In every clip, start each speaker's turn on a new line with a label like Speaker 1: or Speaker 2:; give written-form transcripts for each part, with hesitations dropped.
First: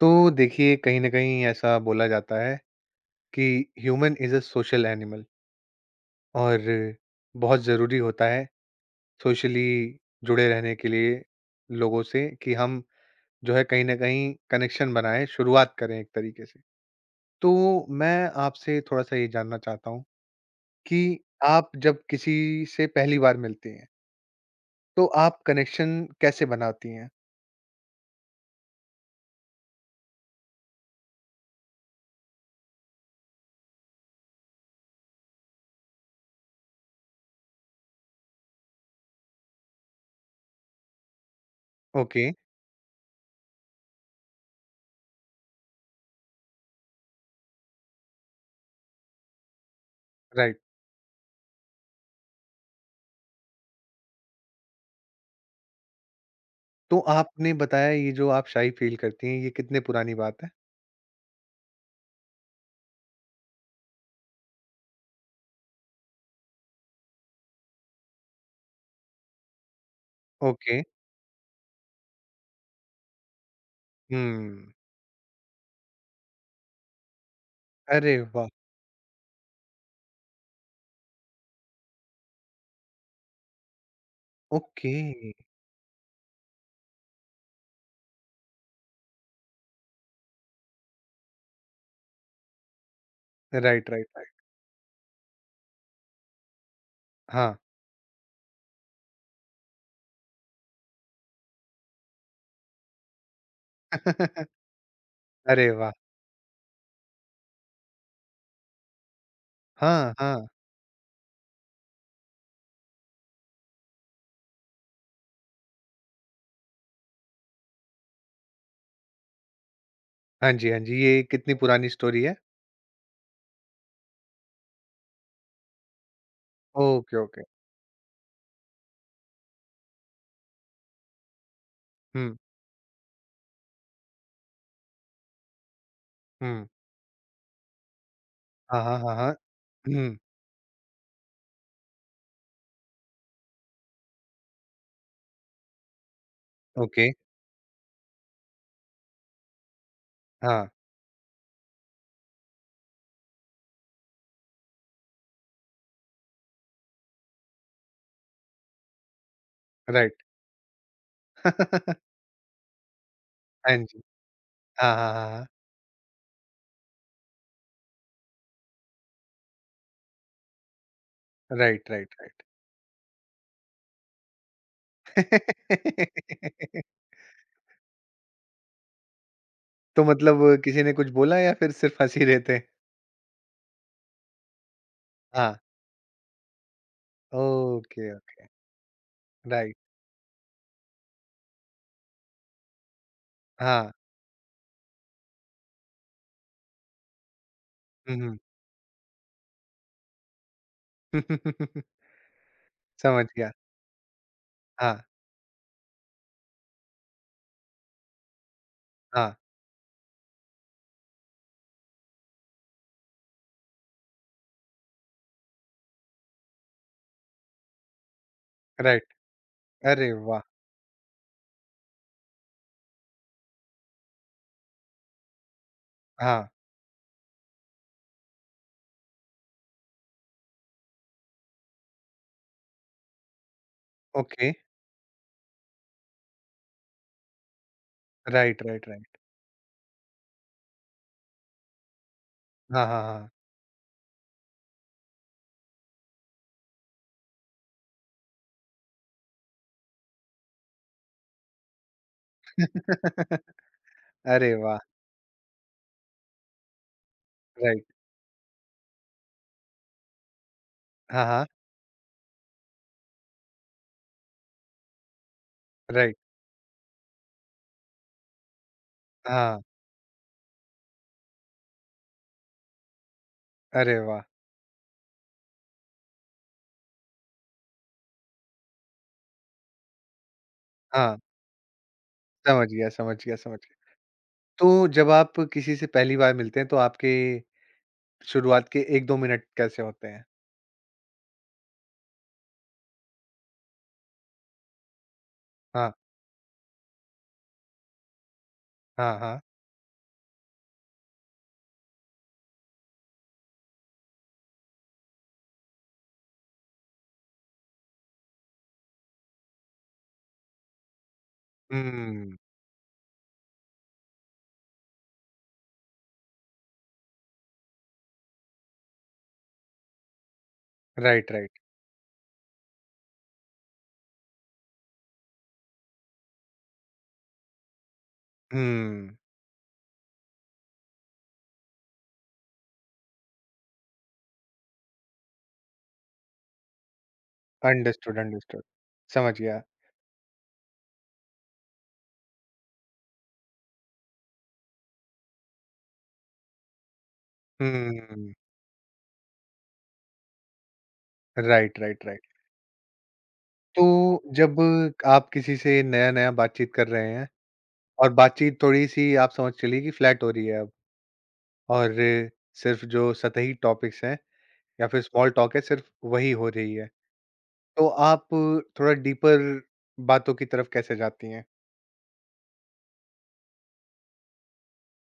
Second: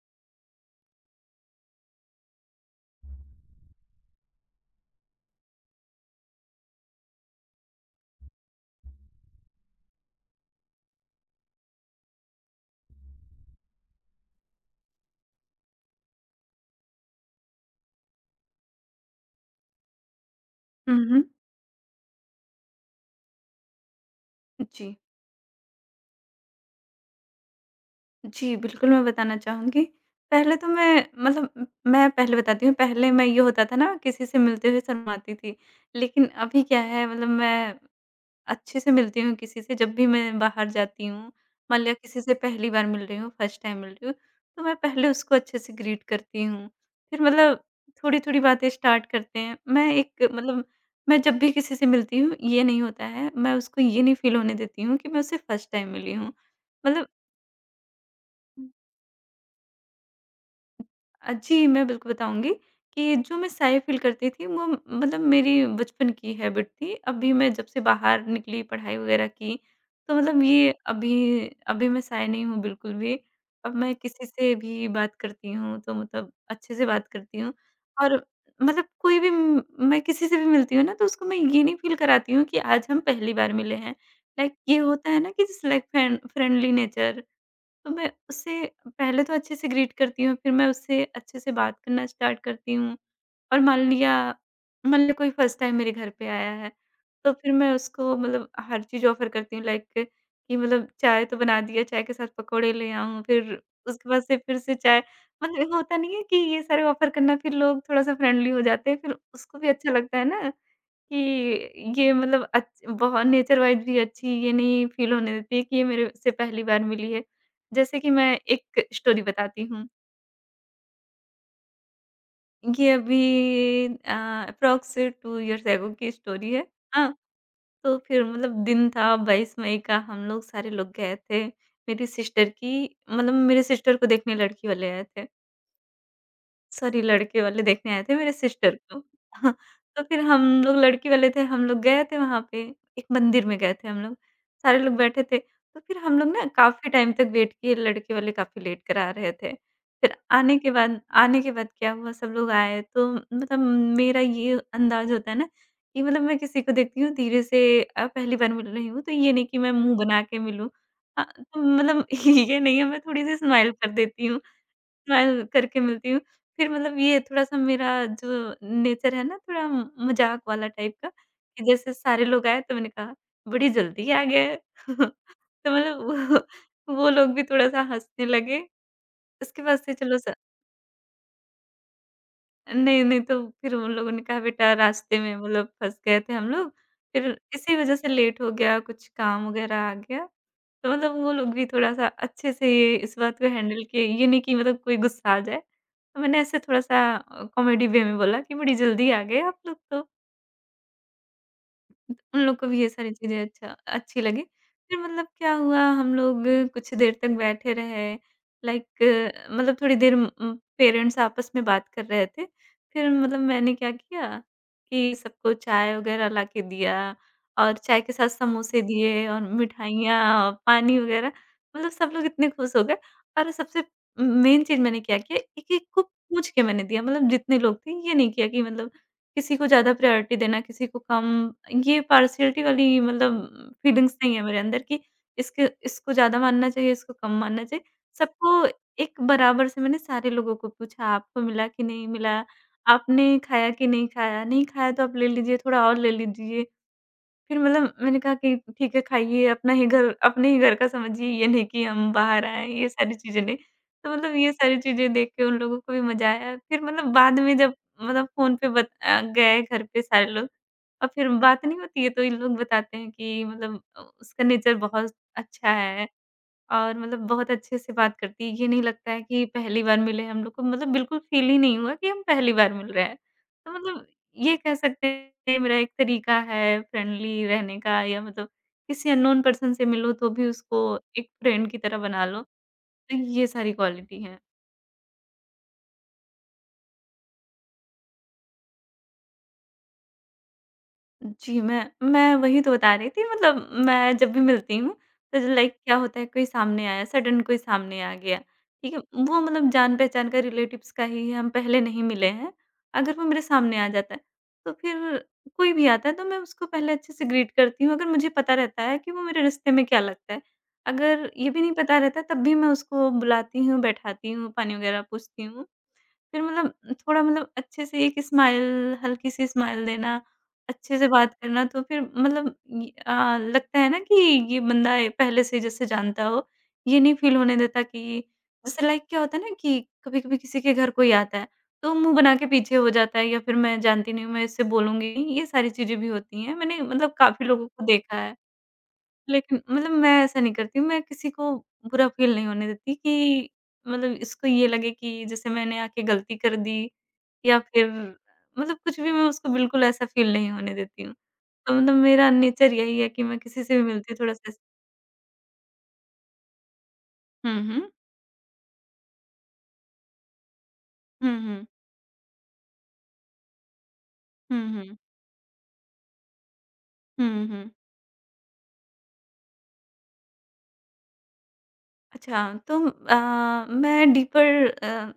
Speaker 1: तो देखिए, कहीं ना कहीं ऐसा बोला जाता है कि human is a social animal. और बहुत ज़रूरी होता है सोशली जुड़े रहने के लिए लोगों से कि हम जो है कहीं ना कहीं कनेक्शन बनाएं, शुरुआत करें एक तरीके से। तो मैं आपसे थोड़ा सा ये जानना चाहता हूँ
Speaker 2: हुँ,
Speaker 1: कि
Speaker 2: हुँ।
Speaker 1: आप जब किसी से पहली बार मिलती हैं
Speaker 2: जी।
Speaker 1: तो आप कनेक्शन कैसे बनाती हैं?
Speaker 2: जी, बिल्कुल मैं बताना चाहूँगी। पहले तो मैं मतलब मैं पहले बताती हूँ, पहले मैं ये होता था ना किसी से मिलते हुए शर्माती थी। लेकिन अभी क्या है मतलब मैं अच्छे से मिलती हूँ किसी से जब भी मैं बाहर जाती हूँ, मान लिया किसी
Speaker 1: ओके।
Speaker 2: से पहली बार मिल रही हूँ, फर्स्ट टाइम मिल रही हूँ, तो मैं पहले उसको अच्छे से ग्रीट करती हूँ। फिर मतलब थोड़ी-थोड़ी बातें स्टार्ट करते हैं। मैं एक
Speaker 1: राइट।
Speaker 2: मतलब मैं जब भी किसी से मिलती हूँ, ये नहीं होता है, मैं उसको ये नहीं फ़ील होने देती हूँ कि मैं उससे फर्स्ट टाइम मिली हूँ।
Speaker 1: तो
Speaker 2: मतलब
Speaker 1: आपने बताया, ये जो आप
Speaker 2: अ,
Speaker 1: शाई फील करती हैं ये कितने पुरानी बात है?
Speaker 2: जी, मैं बिल्कुल बताऊँगी कि जो मैं साय फ़ील करती थी वो मतलब मेरी बचपन की हैबिट थी। अभी मैं जब से बाहर निकली पढ़ाई वग़ैरह की तो मतलब ये
Speaker 1: ओके।
Speaker 2: अभी अभी मैं साय नहीं हूँ बिल्कुल भी। अब मैं किसी से
Speaker 1: हम्म।
Speaker 2: भी बात करती हूँ तो मतलब अच्छे से बात करती हूँ और
Speaker 1: अरे वाह!
Speaker 2: मतलब कोई भी म मैं किसी से भी मिलती हूँ ना तो उसको मैं ये नहीं फ़ील कराती हूँ कि आज हम पहली बार मिले हैं। लाइक ये
Speaker 1: ओके।
Speaker 2: होता है ना कि जैसे लाइक फ्रेंडली नेचर। तो मैं उससे पहले तो अच्छे से ग्रीट करती हूँ, फिर मैं उससे अच्छे से बात करना स्टार्ट करती हूँ। और मान
Speaker 1: राइट, राइट,
Speaker 2: लिया
Speaker 1: राइट।
Speaker 2: मान लिया कोई फर्स्ट टाइम मेरे घर पे आया है, तो फिर
Speaker 1: हाँ।
Speaker 2: मैं उसको मतलब हर चीज़ ऑफ़र करती हूँ लाइक कि मतलब चाय तो बना दिया, चाय के साथ पकोड़े ले आऊँ, फिर उसके बाद से फिर से चाय।
Speaker 1: अरे
Speaker 2: मतलब
Speaker 1: वाह!
Speaker 2: होता नहीं है कि ये सारे ऑफ़र करना फिर लोग थोड़ा-सा फ्रेंडली हो जाते हैं, फिर उसको भी अच्छा
Speaker 1: हाँ,
Speaker 2: लगता है
Speaker 1: हाँ।
Speaker 2: ना। कि ये मतलब अच्छ बहुत नेचर वाइज़ भी अच्छी ये नहीं फ़ील होने देती है कि ये मेरे से पहली बार मिली है। जैसे कि मैं एक स्टोरी बताती हूँ।
Speaker 1: हाँ जी, हाँ जी। ये कितनी पुरानी स्टोरी है?
Speaker 2: ये अभी एप्रॉक्स 2 इयर्स एगो की स्टोरी है। हाँ,
Speaker 1: ओके, ओके।
Speaker 2: तो फिर मतलब दिन था 22 मई का हम लोग सारे लोग गए थे। मेरी
Speaker 1: हुँ,
Speaker 2: सिस्टर की मतलब मेरी सिस्टर को देखने लड़की वाले आए थे।
Speaker 1: हुँ।
Speaker 2: सॉरी लड़के वाले देखने आए थे मेरे सिस्टर
Speaker 1: हाँ, हाँ,
Speaker 2: को।
Speaker 1: हाँ, हाँ।
Speaker 2: हाँ, तो
Speaker 1: हुँ,
Speaker 2: फिर हम लोग लड़के वाले थे, हम लोग गए थे वहाँ पे, एक मंदिर में गए थे हम लोग, सारे लोग बैठे थे। तो फिर हम लोग ना काफ़ी
Speaker 1: ओके।
Speaker 2: टाइम तक वेट किए, लड़के वाले काफ़ी लेट कर आ रहे थे। फिर आने
Speaker 1: हाँ,
Speaker 2: के बाद आने के बाद क्या हुआ सब लोग आए तो मतलब मेरा ये अंदाज़ होता है ना कि मतलब मैं किसी को देखती हूँ धीरे से, पहली बार मिल रही हूँ, तो ये नहीं कि मैं मुँह बना
Speaker 1: राइट।
Speaker 2: के मिलूँ। हाँ, तो मतलब ये नहीं है मैं थोड़ी-सी स्माइल
Speaker 1: हाँ
Speaker 2: कर
Speaker 1: जी।
Speaker 2: देती हूँ।
Speaker 1: हाँ, हाँ, हाँ,
Speaker 2: स्माइल
Speaker 1: हाँ।
Speaker 2: करके मिलती हूँ। फिर मतलब ये थोड़ा-सा मेरा जो नेचर है ना थोड़ा मज़ाक वाला टाइप का, कि
Speaker 1: राइट,
Speaker 2: जैसे
Speaker 1: राइट,
Speaker 2: सारे
Speaker 1: राइट।
Speaker 2: लोग आए तो मैंने कहा बड़ी जल्दी आ गए। तो मतलब वो लोग भी थोड़ा-सा हँसने लगे। उसके बाद से
Speaker 1: तो
Speaker 2: चलो स
Speaker 1: मतलब किसी ने कुछ बोला या फिर सिर्फ़ हँस ही रहे थे?
Speaker 2: नहीं, नहीं, तो फिर उन लोगों ने कहा बेटा रास्ते में
Speaker 1: हाँ।
Speaker 2: मतलब फँस गए थे हम लोग, फिर इसी वज़ह से
Speaker 1: ओके,
Speaker 2: लेट
Speaker 1: ओके।
Speaker 2: हो गया, कुछ काम वग़ैरह
Speaker 1: राइट।
Speaker 2: आ गया। तो मतलब वो लोग भी थोड़ा-सा अच्छे से ये इस बात को हैंडल
Speaker 1: हाँ।
Speaker 2: किए, ये नहीं कि मतलब कोई गुस्सा आ जाए। तो मैंने ऐसे थोड़ा-सा कॉमेडी वे में
Speaker 1: हुँ, हुँ।
Speaker 2: बोला कि बड़ी जल्दी आ गए आप लोग तो। उन लोग को भी ये सारी
Speaker 1: समझ
Speaker 2: चीज़ें
Speaker 1: गया।
Speaker 2: अच्छी लगी।
Speaker 1: हाँ,
Speaker 2: फिर मतलब क्या हुआ हम लोग कुछ देर तक बैठे रहे, लाइक
Speaker 1: हाँ।
Speaker 2: मतलब थोड़ी देर पेरेंट्स आपस में बात कर रहे थे। फिर मतलब मैंने क्या किया कि सबको चाय वग़ैरह ला के दिया और चाय के साथ समोसे
Speaker 1: राइट।
Speaker 2: दिए और
Speaker 1: अरे
Speaker 2: मिठाइयाँ
Speaker 1: वाह!
Speaker 2: और पानी वग़ैरह, मतलब सब लोग इतने खुश हो गए। और सबसे मेन चीज़ मैंने क्या किया, एक-एक को पूछ
Speaker 1: हाँ,
Speaker 2: के मैंने दिया, मतलब जितने लोग थे ये नहीं किया कि मतलब किसी को ज़्यादा प्रायोरिटी देना, किसी को कम, ये पार्शियलिटी वाली मतलब फीलिंग्स नहीं है
Speaker 1: ओके।
Speaker 2: मेरे अंदर कि इसके इसको ज़्यादा मानना चाहिए, इसको कम मानना चाहिए।
Speaker 1: राइट,
Speaker 2: सबको
Speaker 1: राइट, राइट।
Speaker 2: एक बराबर से मैंने सारे लोगों को पूछा, "आपको मिला कि नहीं मिला?
Speaker 1: हाँ, हाँ, हाँ।
Speaker 2: आपने खाया कि नहीं खाया? नहीं खाया तो आप ले लीजिए, थोड़ा और ले लीजिए।" फिर मतलब मैंने कहा कि ठीक है खाइए, अपना ही घर अपने ही घर का समझिए, ये नहीं कि हम बाहर आए हैं, ये सारी चीज़ें नहीं। तो मतलब ये
Speaker 1: अरे
Speaker 2: सारी
Speaker 1: वाह!
Speaker 2: चीज़ें देख के उन लोगों को भी मज़ा आया। फिर मतलब बाद में जब
Speaker 1: राइट।
Speaker 2: मतलब फ़ोन पे गए घर पे सारे लोग और
Speaker 1: हाँ,
Speaker 2: फिर
Speaker 1: हाँ।
Speaker 2: बात नहीं होती है तो ये लोग बताते हैं कि मतलब उसका नेचर बहुत अच्छा है।
Speaker 1: राइट।
Speaker 2: और मतलब बहुत अच्छे से बात करती है। ये नहीं लगता है कि
Speaker 1: हाँ।
Speaker 2: पहली बार मिले हम लोग को मतलब बिल्कुल फ़ील ही नहीं हुआ कि हम पहली बार मिल रहे हैं। तो
Speaker 1: अरे
Speaker 2: मतलब
Speaker 1: वाह!
Speaker 2: ये कह सकते हैं ये मेरा एक तरीका है फ्रेंडली रहने का या मतलब किसी अननोन पर्सन से मिलो तो भी उसको
Speaker 1: हाँ,
Speaker 2: एक फ्रेंड की तरह बना लो।
Speaker 1: समझ गया,
Speaker 2: तो
Speaker 1: समझ गया,
Speaker 2: ये
Speaker 1: समझ
Speaker 2: सारी
Speaker 1: गया।
Speaker 2: क्वालिटी है।
Speaker 1: तो जब आप किसी से पहली बार मिलते हैं तो आपके शुरुआत के 1-2 मिनट कैसे होते हैं?
Speaker 2: जी, मैं वही तो बता रही थी मतलब मैं जब भी मिलती हूँ, तो लाइक
Speaker 1: हाँ,
Speaker 2: क्या होता है कोई सामने आया, सडन कोई सामने आ गया, ठीक है?
Speaker 1: हाँ,
Speaker 2: वो
Speaker 1: हाँ।
Speaker 2: मतलब जान-पहचान का रिलेटिव्स का ही है, हम पहले नहीं मिले हैं। अगर वो मेरे सामने आ जाता है, तो फिर कोई भी आता है तो मैं उसको पहले अच्छे से ग्रीट करती हूँ, अगर मुझे पता रहता है कि वो मेरे रिश्ते में क्या लगता है। अगर ये भी नहीं पता रहता
Speaker 1: हुँ।
Speaker 2: तब भी मैं उसको बुलाती हूँ, बैठाती हूँ, पानी वगैरह पूछती हूँ। फिर मतलब थोड़ा मतलब अच्छे से एक स्माइल, हल्की-सी स्माइल देना, अच्छे से
Speaker 1: राइट,
Speaker 2: बात
Speaker 1: राइट।
Speaker 2: करना तो फिर मतलब ये लगता है ना कि ये बंदा ये पहले से जैसे जानता हो, ये नहीं फ़ील होने देता कि जैसे लाइक
Speaker 1: हुँ।
Speaker 2: क्या होता है ना कि कभी-कभी किसी के घर कोई आता है, तो मुँह बना के पीछे हो जाता है या फिर मैं जानती नहीं हूँ, मैं इससे बोलूँगी नहीं, ये सारी चीज़ें भी होती हैं। मैंने मतलब काफ़ी लोगों को देखा
Speaker 1: अंडरस्टूड,
Speaker 2: है।
Speaker 1: अंडरस्टूड। समझ
Speaker 2: लेकिन
Speaker 1: गया।
Speaker 2: मतलब मैं ऐसा नहीं करती हूँ, मैं किसी को बुरा फ़ील नहीं होने देती कि मतलब इसको ये लगे कि जैसे मैंने आके गलती कर दी या फिर
Speaker 1: हुँ।
Speaker 2: मतलब कुछ भी मैं उसको बिल्कुल ऐसा फ़ील नहीं होने देती हूँ। तो
Speaker 1: राइट,
Speaker 2: मतलब
Speaker 1: राइट, राइट।
Speaker 2: मेरा नेचर यही है कि मैं किसी से भी
Speaker 1: तो
Speaker 2: मिलती हूँ थोड़ा-सा।
Speaker 1: जब आप किसी से नया-नया बातचीत कर रहे हैं
Speaker 2: हुँ, हुँ।
Speaker 1: और बातचीत थोड़ी-सी आप समझ चलिए कि फ्लैट हो रही है अब,
Speaker 2: हुँ, हुँ।
Speaker 1: और सिर्फ़ जो सतही टॉपिक्स हैं
Speaker 2: हुँ,
Speaker 1: या
Speaker 2: हुँ।
Speaker 1: फिर स्मॉल टॉक है सिर्फ़ वही हो रही है,
Speaker 2: हुँ, हुँ।
Speaker 1: तो आप थोड़ा डीपर बातों की तरफ कैसे जाती हैं?
Speaker 2: अच्छा, तो मैं डीपर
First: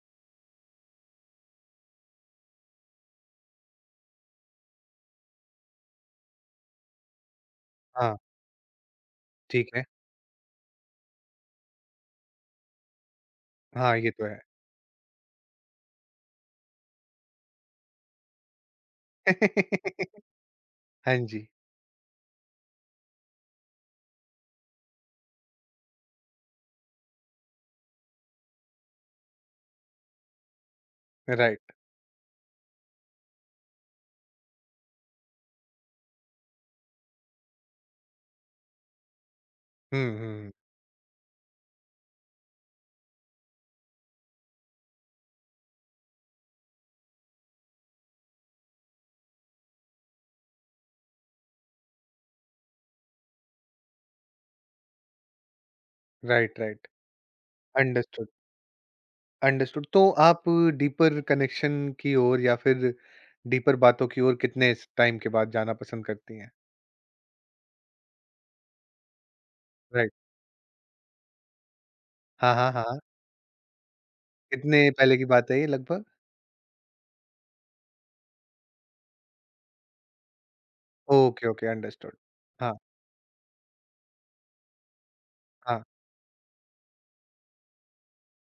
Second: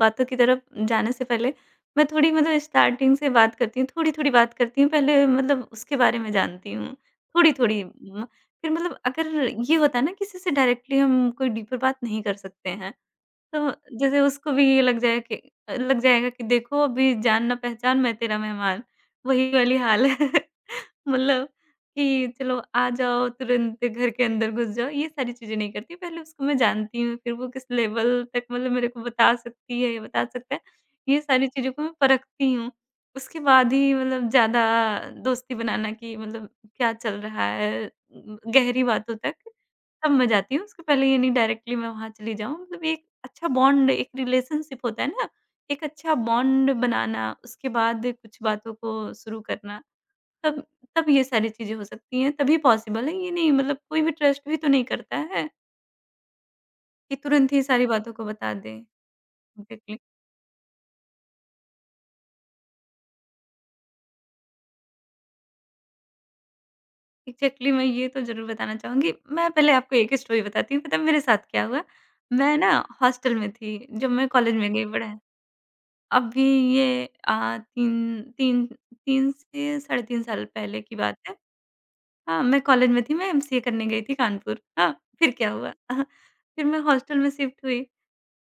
Speaker 2: बातों की तरफ जाने से पहले मैं थोड़ी मतलब स्टार्टिंग से बात करती हूँ, थोड़ी-थोड़ी बात करती हूँ, पहले मतलब उसके बारे में जानती हूँ, थोड़ी-थोड़ी
Speaker 1: हाँ,
Speaker 2: म फिर मतलब अगर
Speaker 1: ठीक
Speaker 2: ये
Speaker 1: है।
Speaker 2: होता है ना किसी से डायरेक्टली हम कोई डीपर बात नहीं कर सकते हैं, तो
Speaker 1: हाँ, ये
Speaker 2: जैसे
Speaker 1: तो है।
Speaker 2: उसको भी ये लग जाए कि लग जाएगा कि देखो अभी जान ना पहचान मैं तेरा मेहमान, वही वाली हाल है।
Speaker 1: हाँ जी,
Speaker 2: मतलब कि चलो आ जाओ, तुरंत घर के अंदर घुस जाओ, ये सारी चीज़ें नहीं करती। पहले उसको मैं जानती हूँ, फिर वो किस लेवल तक मतलब मेरे को बता सकती है, या बता सकता है, ये सारी चीज़ों
Speaker 1: राइट।
Speaker 2: को मैं परखती हूँ। उसके बाद ही मतलब ज़्यादा दोस्ती बनाना कि मतलब क्या चल रहा है, गहरी बातों तक तब
Speaker 1: हुँ,
Speaker 2: मैं
Speaker 1: हुँ,
Speaker 2: जाती हूँ, उसके पहले ये नहीं डायरेक्टली मैं वहाँ चली जाऊँ। मतलब एक अच्छा बॉन्ड, एक रिलेशनशिप होता है ना, एक अच्छा बॉन्ड बनाना, उसके बाद कुछ बातों को शुरू करना। तब तब ये सारी चीज़ें हो सकती हैं, तभी पॉसिबल है। ये नहीं मतलब कोई भी ट्रस्ट भी तो नहीं करता है
Speaker 1: राइट, राइट।
Speaker 2: कि तुरंत ही सारी बातों को
Speaker 1: अंडरस्टूड,
Speaker 2: बता दे।
Speaker 1: अंडरस्टूड।
Speaker 2: एग्ज़ैक्टली,
Speaker 1: तो आप डीपर कनेक्शन की ओर या फिर डीपर बातों की ओर कितने स टाइम के बाद जाना पसंद करती हैं?
Speaker 2: एग्ज़ैक्टली, मैं ये तो ज़रूर बताना चाहूँगी। मैं पहले आपको
Speaker 1: राइट।
Speaker 2: एक स्टोरी बताती हूँ, पता है मेरे साथ क्या हुआ?
Speaker 1: हाँ,
Speaker 2: मैं ना
Speaker 1: हाँ, हाँ, हाँ।
Speaker 2: हॉस्टल में थी जब मैं कॉलेज में
Speaker 1: कितने
Speaker 2: गई पढ़ा।
Speaker 1: पहले की बात है ये लगभग?
Speaker 2: अभी ये 3 3 3 से साढ़े 3 साल पहले की बात है।
Speaker 1: Okay, okay, understood.
Speaker 2: हाँ, मैं
Speaker 1: हाँ,
Speaker 2: कॉलेज में थी, मैं एमसीए करने गई थी कानपुर। हाँ, फिर क्या हुआ?
Speaker 1: हाँ,
Speaker 2: फिर मैं हॉस्टल में शिफ्ट हुई।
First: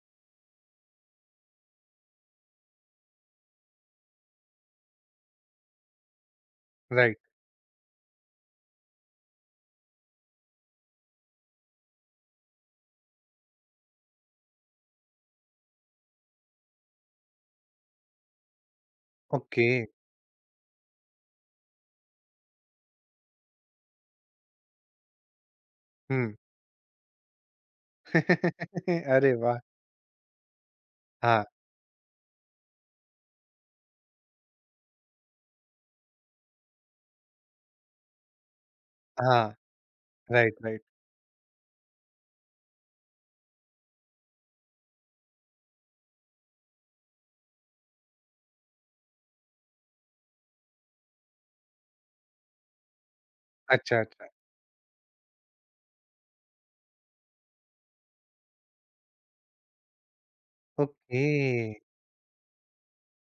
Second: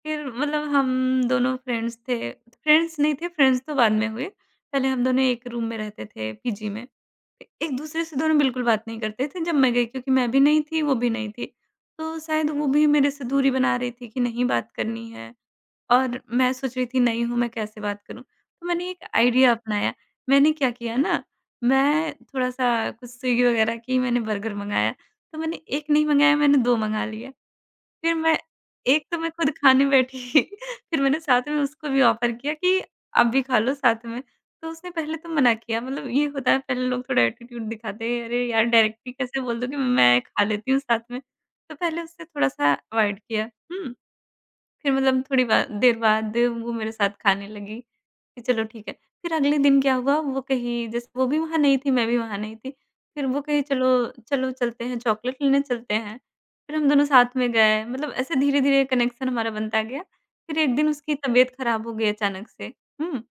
Speaker 2: फिर मतलब हम दोनों फ्रेंड्स थे। फ्रेंड्स नहीं थे, फ्रेंड्स तो बाद में हुए। पहले हम दोनों एक रूम में रहते थे, पीजी में।
Speaker 1: राइट।
Speaker 2: एक-दूसरे से दोनों बिल्कुल बात नहीं करते थे जब मैं गई क्योंकि मैं भी नहीं थी, वो भी नहीं थी। तो शायद वो भी मेरे से दूरी बना रही थी कि नहीं बात करनी है और मैं सोच रही थी नई हूँ, मैं कैसे बात करूँ? तो मैंने एक आइडिया
Speaker 1: ओके।
Speaker 2: अपनाया। मैंने क्या किया ना, मैं थोड़ा-सा कुछ स्विगी वगैरह की मैंने बर्गर मँगाया। तो मैंने 1 नहीं
Speaker 1: हुँ।
Speaker 2: मँगाया, मैंने 2 मँगा लिए। फिर मैं एक तो मैं
Speaker 1: अरे
Speaker 2: खुद
Speaker 1: वाह!
Speaker 2: खाने बैठी फिर मैंने
Speaker 1: हाँ,
Speaker 2: साथ में उसको भी ऑफ़र किया कि आप भी खा लो साथ में। तो उसने पहले तो मना किया मतलब ये होता है पहले लोग थोड़ा एटीट्यूड दिखाते हैं, अरे यार डायरेक्टली कैसे
Speaker 1: हाँ।
Speaker 2: बोल दो कि मैं खा
Speaker 1: राइट,
Speaker 2: लेती हूँ
Speaker 1: राइट।
Speaker 2: साथ में। तो पहले उसने थोड़ा-सा अवॉइड किया। हुँ। फिर मतलब थोड़ी बा देर बाद वो मेरे साथ खाने लगी, कि चलो ठीक है। फिर अगले दिन क्या हुआ वो कहीं जैसे वो भी वहाँ नहीं थी, मैं भी वहाँ नहीं थी। फिर वो कही, चलो
Speaker 1: अच्छा, अच्छा।
Speaker 2: चलो चलते हैं, चॉकलेट लेने चलते हैं। फिर हम दोनों साथ में गए, मतलब ऐसे धीरे-धीरे कनेक्शन हमारा बनता गया। फिर एक दिन उसकी
Speaker 1: ओके।
Speaker 2: तबीयत खराब हो गई अचानक से। हुँ।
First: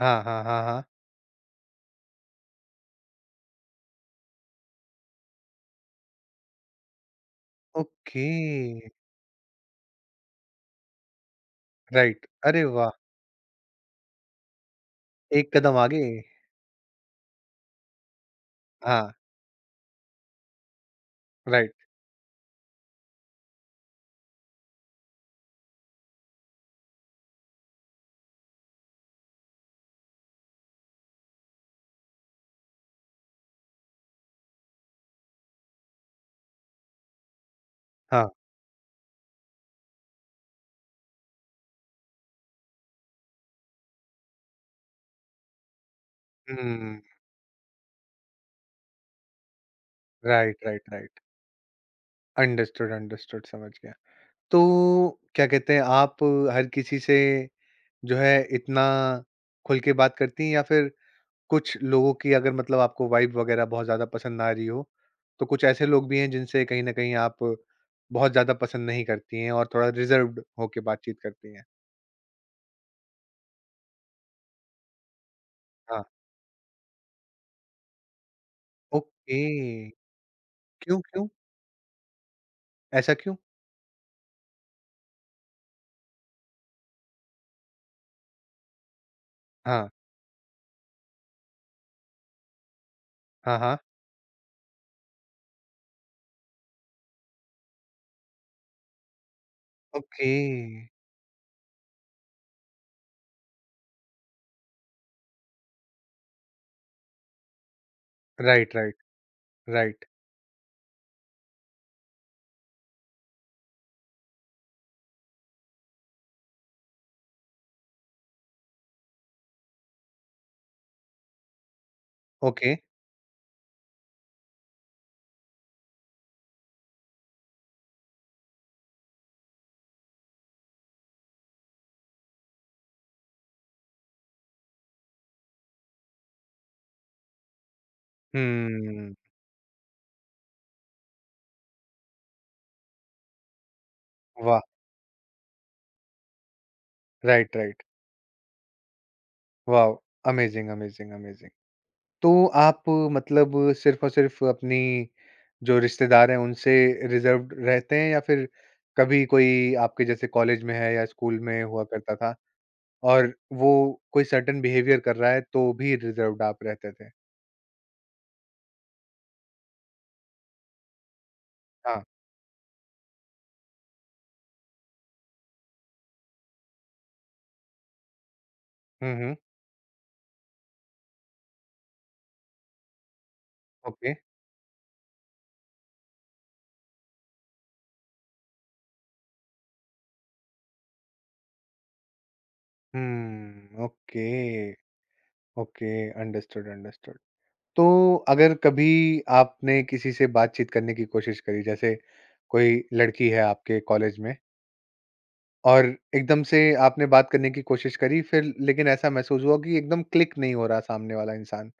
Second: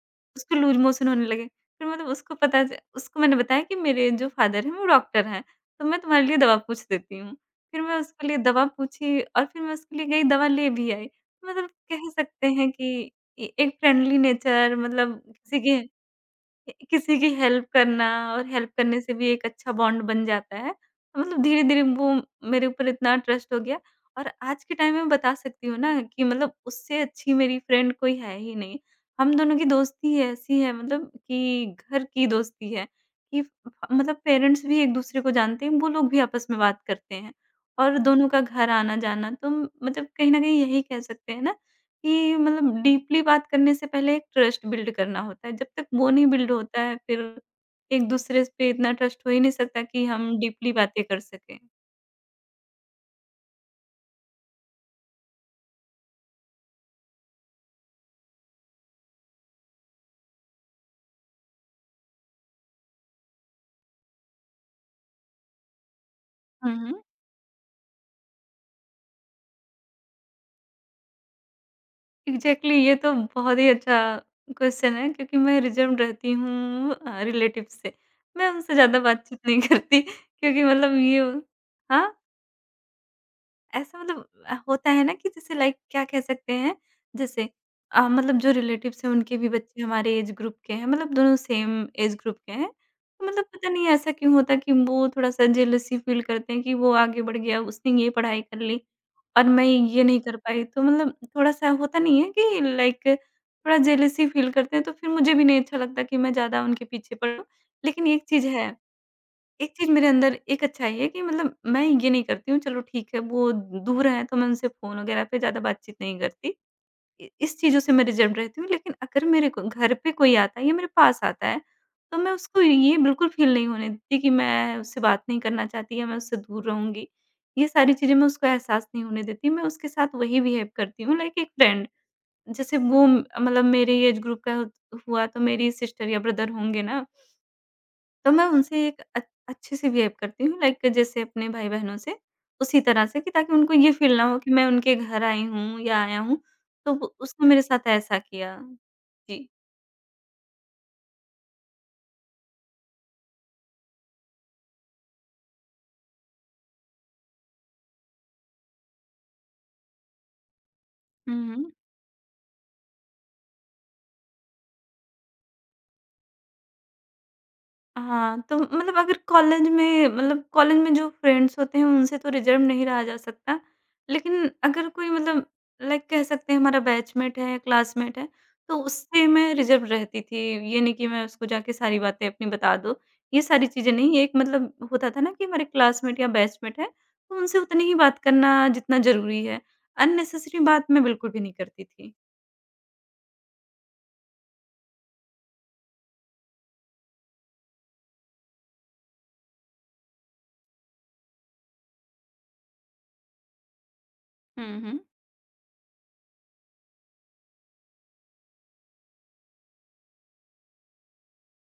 Speaker 1: हाँ, हाँ,
Speaker 2: उसको
Speaker 1: हाँ,
Speaker 2: लूज़
Speaker 1: हाँ।
Speaker 2: मोशन होने लगे। फिर मतलब उसको पता च उसको मैंने बताया कि मेरे जो फ़ादर हैं वो डॉक्टर हैं, तो मैं तुम्हारे लिए दवा पूछ देती हूँ। फिर मैं उसके
Speaker 1: ओके।
Speaker 2: लिए दवा पूछी और फिर मैं उसके लिए गई दवा ले भी आई। मतलब कह
Speaker 1: राइट।
Speaker 2: सकते
Speaker 1: अरे
Speaker 2: हैं
Speaker 1: वाह!
Speaker 2: कि ए एक फ्रेंडली नेचर मतलब
Speaker 1: एक कदम आगे।
Speaker 2: किसी की हेल्प करना और हेल्प करने
Speaker 1: हाँ,
Speaker 2: से भी एक अच्छा बॉन्ड बन जाता है। तो मतलब
Speaker 1: राइट।
Speaker 2: धीरे-धीरे वो मेरे ऊपर इतना ट्रस्ट हो गया और आज के टाइम में बता सकती हूँ ना कि मतलब उससे अच्छी मेरी फ्रेंड कोई है ही नहीं। हम दोनों की दोस्ती ऐसी है मतलब कि घर की दोस्ती है, कि मतलब पेरेंट्स भी एक-दूसरे को जानते हैं, वो लोग भी आपस में बात करते हैं और दोनों
Speaker 1: हाँ।
Speaker 2: का घर आना-जाना, तो मतलब कहीं न कहीं यही कह सकते हैं ना कि मतलब डीपली बात करने से पहले एक ट्रस्ट बिल्ड करना होता है। जब तक वो नहीं बिल्ड होता है,
Speaker 1: हुँ।
Speaker 2: फिर एक-दूसरे पे इतना ट्रस्ट हो ही नहीं सकता कि हम
Speaker 1: राइट,
Speaker 2: डीपली
Speaker 1: राइट,
Speaker 2: बातें कर
Speaker 1: राइट।
Speaker 2: सकें।
Speaker 1: अंडरस्टूड, अंडरस्टूड, समझ गया। तो क्या कहते हैं आप हर किसी से जो है इतना खुल के बात करती हैं, या फिर कुछ लोगों की, अगर मतलब आपको वाइब वगैरह बहुत ज़्यादा पसंद ना आ रही हो, तो कुछ ऐसे लोग भी हैं जिनसे
Speaker 2: हुँ,
Speaker 1: कहीं न
Speaker 2: हुँ।
Speaker 1: कहीं आप बहुत ज़्यादा पसंद नहीं करती हैं और थोड़ा रिज़र्व्ड होके बातचीत करती हैं?
Speaker 2: एग्ज़ैक्टली, ये तो बहुत ही अच्छा क्वेश्चन है क्योंकि मैं रिजर्व्ड
Speaker 1: हाँ,
Speaker 2: रहती हूँ रिलेटिव्स से। मैं उनसे ज़्यादा बातचीत
Speaker 1: ओके।
Speaker 2: नहीं करती क्योंकि मतलब
Speaker 1: क्यों,
Speaker 2: ये,
Speaker 1: क्यों?
Speaker 2: हाँ?
Speaker 1: ऐसा क्यों?
Speaker 2: ऐसा मतलब होता है ना कि जैसे लाइक क्या कह सकते हैं, जैसे मतलब जो रिलेटिव्स हैं उनके भी बच्चे
Speaker 1: हाँ,
Speaker 2: हमारे एज ग्रुप के हैं, मतलब दोनों सेम एज ग्रुप के हैं। तो मतलब
Speaker 1: हाँ,
Speaker 2: पता
Speaker 1: हाँ।
Speaker 2: नहीं ऐसा क्यों होता है कि वो थोड़ा-सा जेलसी फील करते हैं कि वो आगे बढ़ गया, उसने ये पढ़ाई कर ली और मैं ये नहीं
Speaker 1: ओके।
Speaker 2: कर पाई। तो मतलब थोड़ा-सा होता नहीं है कि लाइक थोड़ा जेलसी फील करते हैं, तो फिर मुझे भी नहीं अच्छा लगता कि मैं ज़्यादा उनके पीछे पड़ूँ। लेकिन एक चीज़ है।
Speaker 1: राइट, राइट,
Speaker 2: एक चीज़
Speaker 1: राइट।
Speaker 2: मेरे अंदर एक अच्छाई है कि मतलब मैं ये नहीं करती हूँ, चलो ठीक है वो दूर हैं तो मैं उनसे फ़ोन वगैरह पे ज़्यादा बातचीत नहीं करती। इ इस चीज़ों से मैं रिज़र्व रहती हूँ, लेकिन अगर मेरे को घर पे कोई आता है या मेरे पास आता है, तो मैं उसको
Speaker 1: ओके।
Speaker 2: ये बिल्कुल फ़ील नहीं होने देती कि मैं उससे बात नहीं करना चाहती या मैं उससे दूर रहूँगी। ये सारी चीज़ें मैं उसको एहसास नहीं होने देती, मैं उसके साथ वही बिहेव करती हूँ लाइक एक फ्रेंड। जैसे वो मतलब मेरे एज ग्रुप का हुआ तो मेरी सिस्टर या ब्रदर होंगे ना, तो मैं उनसे एक
Speaker 1: हुँ,
Speaker 2: अच्छे से बिहेव करती हूँ लाइक जैसे अपने भाई-बहनों से, उसी तरह से, कि ताकि उनको ये फ़ील ना हो कि
Speaker 1: वाह!
Speaker 2: मैं उनके घर आई हूँ या आया हूँ, तो वो उसने
Speaker 1: राइट,
Speaker 2: मेरे
Speaker 1: राइट।
Speaker 2: साथ ऐसा किया। जी।
Speaker 1: वाओ! Amazing, amazing, amazing. तो आप मतलब सिर्फ़ और सिर्फ़ अपनी जो रिश्तेदार हैं उनसे रिजर्व्ड रहते हैं, या फिर कभी कोई आपके जैसे कॉलेज में है या स्कूल
Speaker 2: हुँ,
Speaker 1: में
Speaker 2: हुँ।
Speaker 1: हुआ करता था, और वो कोई सर्टेन बिहेवियर कर रहा है तो भी रिजर्व्ड आप रहते थे?
Speaker 2: हाँ, तो मतलब अगर कॉलेज में जो फ्रेंड्स होते हैं
Speaker 1: हाँ।
Speaker 2: उनसे तो रिजर्व नहीं रहा जा सकता। लेकिन अगर कोई मतलब लाइक कह सकते हैं हमारा बैचमेट है, क्लासमेट है, तो
Speaker 1: हुँ,
Speaker 2: उससे
Speaker 1: हुँ।
Speaker 2: मैं रिजर्व रहती थी। ये नहीं कि मैं उसको जाके सारी बातें अपनी बता दो, ये सारी चीज़ें
Speaker 1: ओके।
Speaker 2: नहीं। एक मतलब होता था ना कि हमारे क्लासमेट या बैचमेट है, तो उनसे उतनी ही बात करना जितना ज़रूरी है। अननेसेसरी बात मैं बिल्कुल भी नहीं करती थी।
Speaker 1: Hmm, okay, okay, understood, understood. तो अगर कभी आपने किसी से बातचीत करने की कोशिश करी, जैसे कोई लड़की है आपके कॉलेज में,
Speaker 2: हुँ, हुँ।
Speaker 1: और एकदम से आपने बात करने की कोशिश करी, फिर लेकिन ऐसा महसूस हुआ कि एकदम क्लिक नहीं हो रहा सामने वाला इंसान।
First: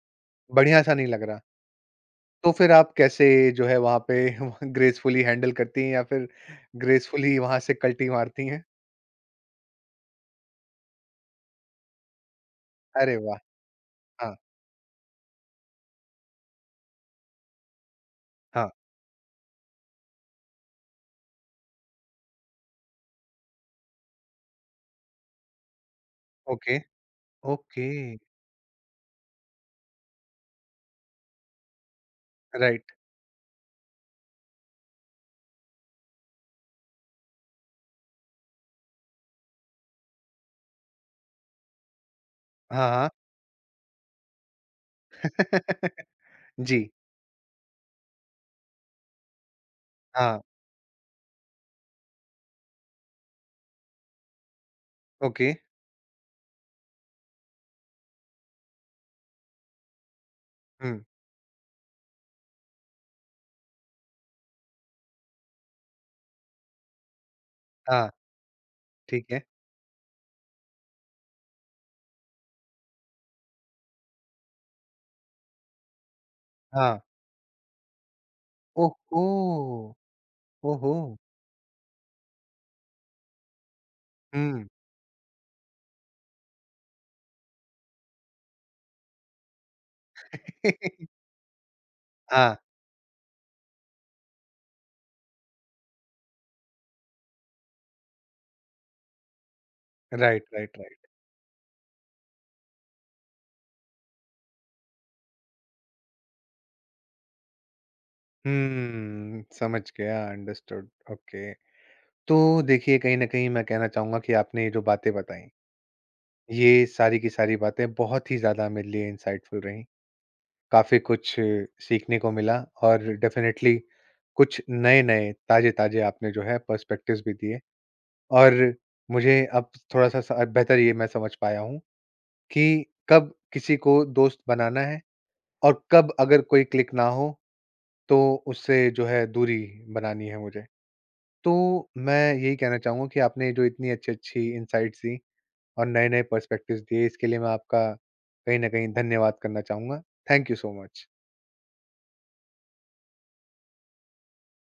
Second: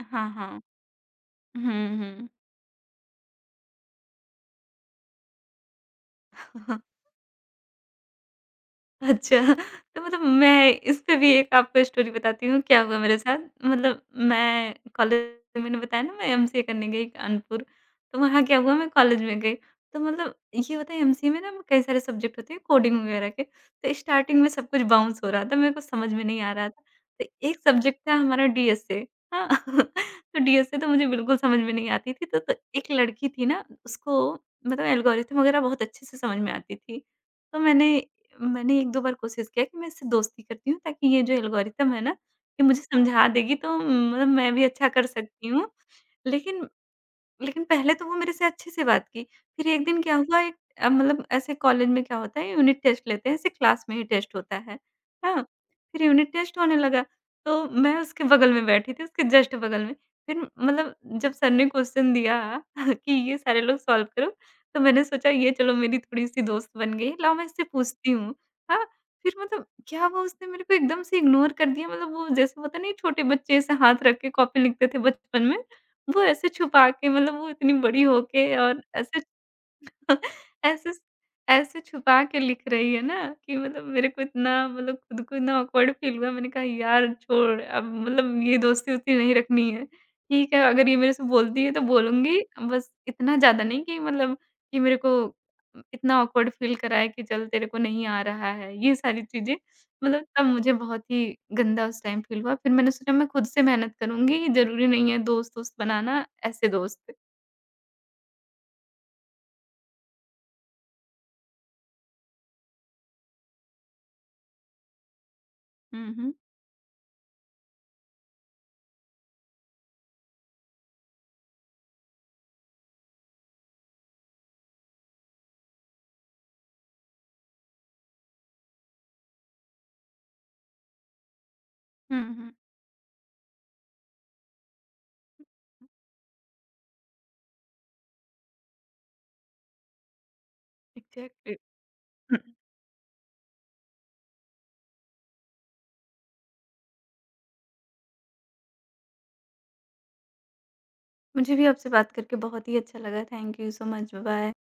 Speaker 2: हाँ, हाँ।
Speaker 1: बढ़िया सा नहीं लग रहा।
Speaker 2: हुँ, हुँ।
Speaker 1: तो फिर आप कैसे जो है वहाँ पे ग्रेसफुली हैंडल करती हैं या फिर ग्रेसफुली वहाँ से कल्टी मारती हैं?
Speaker 2: अच्छा, तो मतलब मैं इस पे भी एक आपको स्टोरी बताती हूँ, क्या हुआ मेरे
Speaker 1: अरे
Speaker 2: साथ।
Speaker 1: वाह!
Speaker 2: मतलब
Speaker 1: हाँ,
Speaker 2: मैंने बताया ना मैं एमसीए करने गई कानपुर, तो वहाँ क्या
Speaker 1: हाँ।
Speaker 2: हुआ, मैं कॉलेज में गई। तो मतलब ये होता है एमसीए में ना कई सारे सब्जेक्ट होते हैं कोडिंग वगैरह के, तो स्टार्टिंग में सब कुछ बाउंस हो रहा था, मेरे को समझ में नहीं आ रहा
Speaker 1: ओके,
Speaker 2: था। तो एक
Speaker 1: ओके,
Speaker 2: सब्जेक्ट था हमारा डीएसए। हाँ, तो डीएसए तो मुझे बिल्कुल समझ में नहीं आती थी, तो एक
Speaker 1: राइट।
Speaker 2: लड़की थी ना उसको मतलब एल्गोरिथम वगैरह बहुत अच्छे से समझ में आती थी। तो मैंने मैंने 1-2 बार कोशिश किया कि मैं इससे दोस्ती करती हूँ ताकि ये जो एल्गोरिथम है ना, ये मुझे
Speaker 1: हाँ, हाँ।
Speaker 2: समझा देगी तो मतलब मैं भी अच्छा कर सकती हूँ। लेकिन
Speaker 1: जी,
Speaker 2: लेकिन पहले तो वो मेरे से अच्छे से बात की। फिर एक दिन क्या हुआ,
Speaker 1: हाँ,
Speaker 2: एक मतलब ऐसे कॉलेज में क्या होता है यूनिट टेस्ट लेते हैं, ऐसे क्लास में ही टेस्ट होता है। हाँ,
Speaker 1: ओके।
Speaker 2: फिर यूनिट टेस्ट होने लगा, तो मैं उसके बगल में बैठी थी, उसके जस्ट बगल में। फिर मतलब
Speaker 1: हुँ,
Speaker 2: जब सर ने क्वेश्चन दिया कि ये सारे लोग सॉल्व करो, तो मैंने सोचा ये चलो मेरी थोड़ी-सी दोस्त बन गई है, लाओ मैं इससे
Speaker 1: हाँ,
Speaker 2: पूछती हूँ। हाँ,
Speaker 1: ठीक
Speaker 2: फिर
Speaker 1: है।
Speaker 2: मतलब क्या हुआ, उसने मेरे को एकदम से इग्नोर कर दिया, मतलब वो जैसे होता नहीं, छोटे बच्चे ऐसे हाथ रख के कॉपी लिखते थे बचपन में। वो ऐसे छुपा
Speaker 1: हाँ,
Speaker 2: के, मतलब वो इतनी बड़ी हो के और ऐसे
Speaker 1: ओहो!
Speaker 2: ऐसे
Speaker 1: ओहो!
Speaker 2: ऐसे छुपा के लिख रही है ना कि मतलब मेरे को इतना,
Speaker 1: हुँ।
Speaker 2: मतलब खुद को इतना ऑकवर्ड फ़ील हुआ, मैंने कहा यार छोड़, अब मतलब ये दोस्ती-वोस्ती नहीं रखनी है। ठीक है, अगर ये मेरे से बोलती है तो बोलूँगी,
Speaker 1: हाँ,
Speaker 2: बस इतना ज़्यादा नहीं कि मतलब कि मेरे को इतना ऑकवर्ड फ़ील कराए कि चल तेरे को नहीं आ रहा है, ये सारी चीज़ें, मतलब तब
Speaker 1: राइट,
Speaker 2: मुझे
Speaker 1: राइट,
Speaker 2: बहुत
Speaker 1: राइट।
Speaker 2: ही गंदा उस टाइम फ़ील हुआ। फिर मैंने सोचा मैं खुद से मेहनत करूँगी, ज़रूरी नहीं है दोस्त-वोस्त बनाना, ऐसे दोस्त।
Speaker 1: समझ गया, अंडरस्टूड, ओके। तो देखिए, कहीं न कहीं मैं कहना चाहूँगा कि आपने ये जो बातें बताई,
Speaker 2: हुँ, हुँ।
Speaker 1: ये सारी की सारी बातें बहुत ही ज़्यादा मेरे लिए इंसाइटफुल रहीं। काफ़ी कुछ सीखने को मिला, और डेफ़िनेटली कुछ नए-नए, ताज़े-ताज़े आपने जो है पर्सपेक्टिव्स भी दिए। और मुझे अब थोड़ा-सा स बेहतर ये मैं समझ पाया हूँ
Speaker 2: हुँ, हुँ।
Speaker 1: कि कब किसी को दोस्त बनाना है, और कब अगर कोई क्लिक ना हो, तो उससे जो है दूरी बनानी है मुझे। तो
Speaker 2: एग्ज़ैक्टली।
Speaker 1: मैं यही कहना चाहूँगा कि आपने जो इतनी अच्छी-अच्छी इनसाइट्स दी और नए-नए पर्सपेक्टिव्स दिए, इसके लिए मैं आपका कहीं न कहीं धन्यवाद करना चाहूँगा। Thank you so much.
Speaker 2: मुझे भी आपसे बात करके बहुत ही अच्छा लगा। Thank you so much. Bye.